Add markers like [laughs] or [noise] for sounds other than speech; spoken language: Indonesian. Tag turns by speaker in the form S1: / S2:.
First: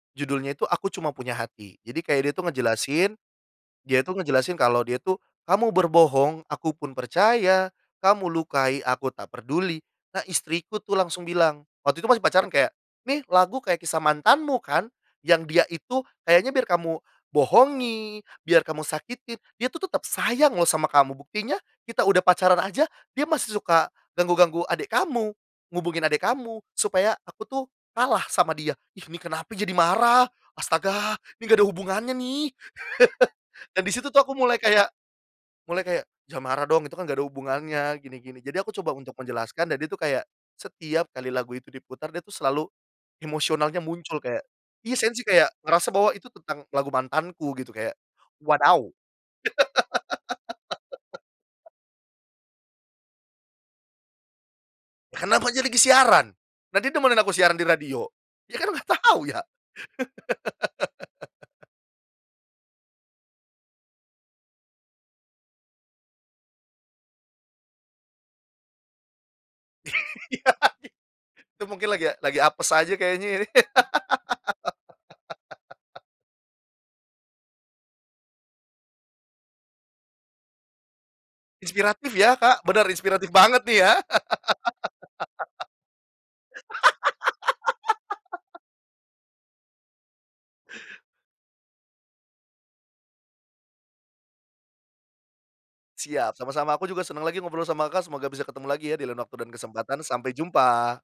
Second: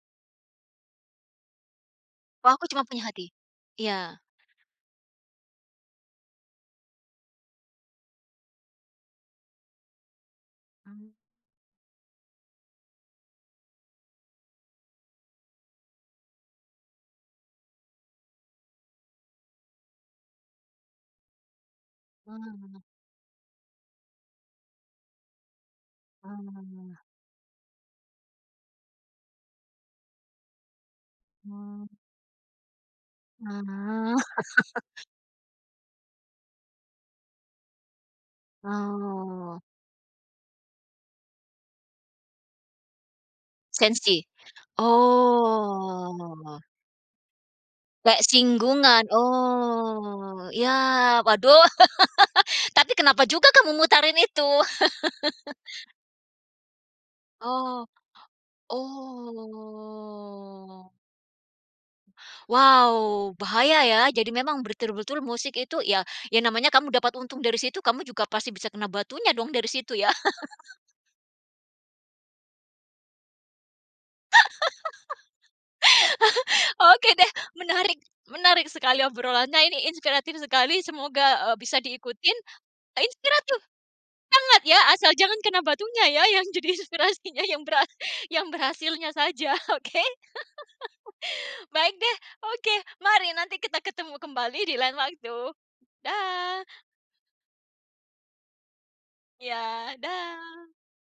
S1: Judulnya itu Aku Cuma Punya Hati. Jadi kayak dia itu
S2: Oh, Aku Cuma Punya
S1: ngejelasin
S2: Hati?
S1: dia itu
S2: Iya.
S1: ngejelasin kalau dia itu, kamu berbohong, aku pun percaya, kamu lukai, aku tak peduli. Nah istriku, tuh,
S2: Mmm.
S1: langsung bilang. Waktu itu masih pacaran kayak, "Nih, lagu kayak kisah mantanmu, kan? Yang dia itu kayaknya biar kamu bohongi, biar kamu sakitin, dia, tuh, tetap sayang loh sama kamu. Buktinya kita udah
S2: Wah,
S1: pacaran
S2: heeh.
S1: aja dia masih suka ganggu-ganggu adik kamu, hubungin adek kamu
S2: Mmm.
S1: supaya aku, tuh, kalah sama dia." Ih, ini kenapa jadi marah? Astaga! Ini nggak ada
S2: Mmm.
S1: hubungannya, nih! [laughs] Dan di situ,
S2: Mmm.
S1: tuh, aku mulai
S2: [laughs]
S1: kayak mulai kayak, "Jangan marah dong itu, kan, nggak ada hubungannya." Gini-gini. Jadi aku coba untuk
S2: Oh.
S1: menjelaskan dan dia, tuh, kayak, setiap kali lagu itu diputar dia, tuh, selalu emosionalnya muncul
S2: Sensi,
S1: kayak iya sensi kayak ngerasa bahwa itu
S2: oh.
S1: tentang lagu mantanku gitu kayak
S2: Kayak
S1: wadaw.
S2: singgungan, oh, ya, waduh
S1: [laughs]
S2: [laughs] tapi kenapa juga kamu mutarin itu?
S1: Kenapa
S2: [laughs]
S1: jadi ke siaran? Nanti demenin aku siaran di
S2: Oh.
S1: radio. Ya, kan, nggak tahu, ya.
S2: Oh.
S1: [laughs]
S2: Wow, bahaya, ya. Jadi memang betul-betul musik itu, ya, namanya kamu dapat untung dari situ, kamu juga pasti bisa kena batunya dong dari situ,
S1: Iya,
S2: ya. [laughs]
S1: itu mungkin lagi lagi apes aja kayaknya ini. [laughs]
S2: [laughs] Oke, deh, menarik. Menarik sekali obrolannya ini inspiratif sekali, semoga, eee, bisa
S1: Inspiratif, ya,
S2: diikutin
S1: Kak, bener inspiratif
S2: inspiratif.
S1: banget, nih, ya.
S2: Sangat, ya, asal jangan kena batunya, ya, yang jadi inspirasinya yang berhas yang
S1: [laughs]
S2: berhasilnya saja, oke. [laughs] Baik, deh, oke. Mari nanti kita ketemu kembali di lain waktu.
S1: Siap,
S2: Dah.
S1: sama-sama aku juga senang lagi ngobrol sama Kakak, semoga bisa ketemu lagi, ya, di lain waktu dan
S2: Iya,
S1: kesempatan sampai
S2: dah.
S1: jumpa.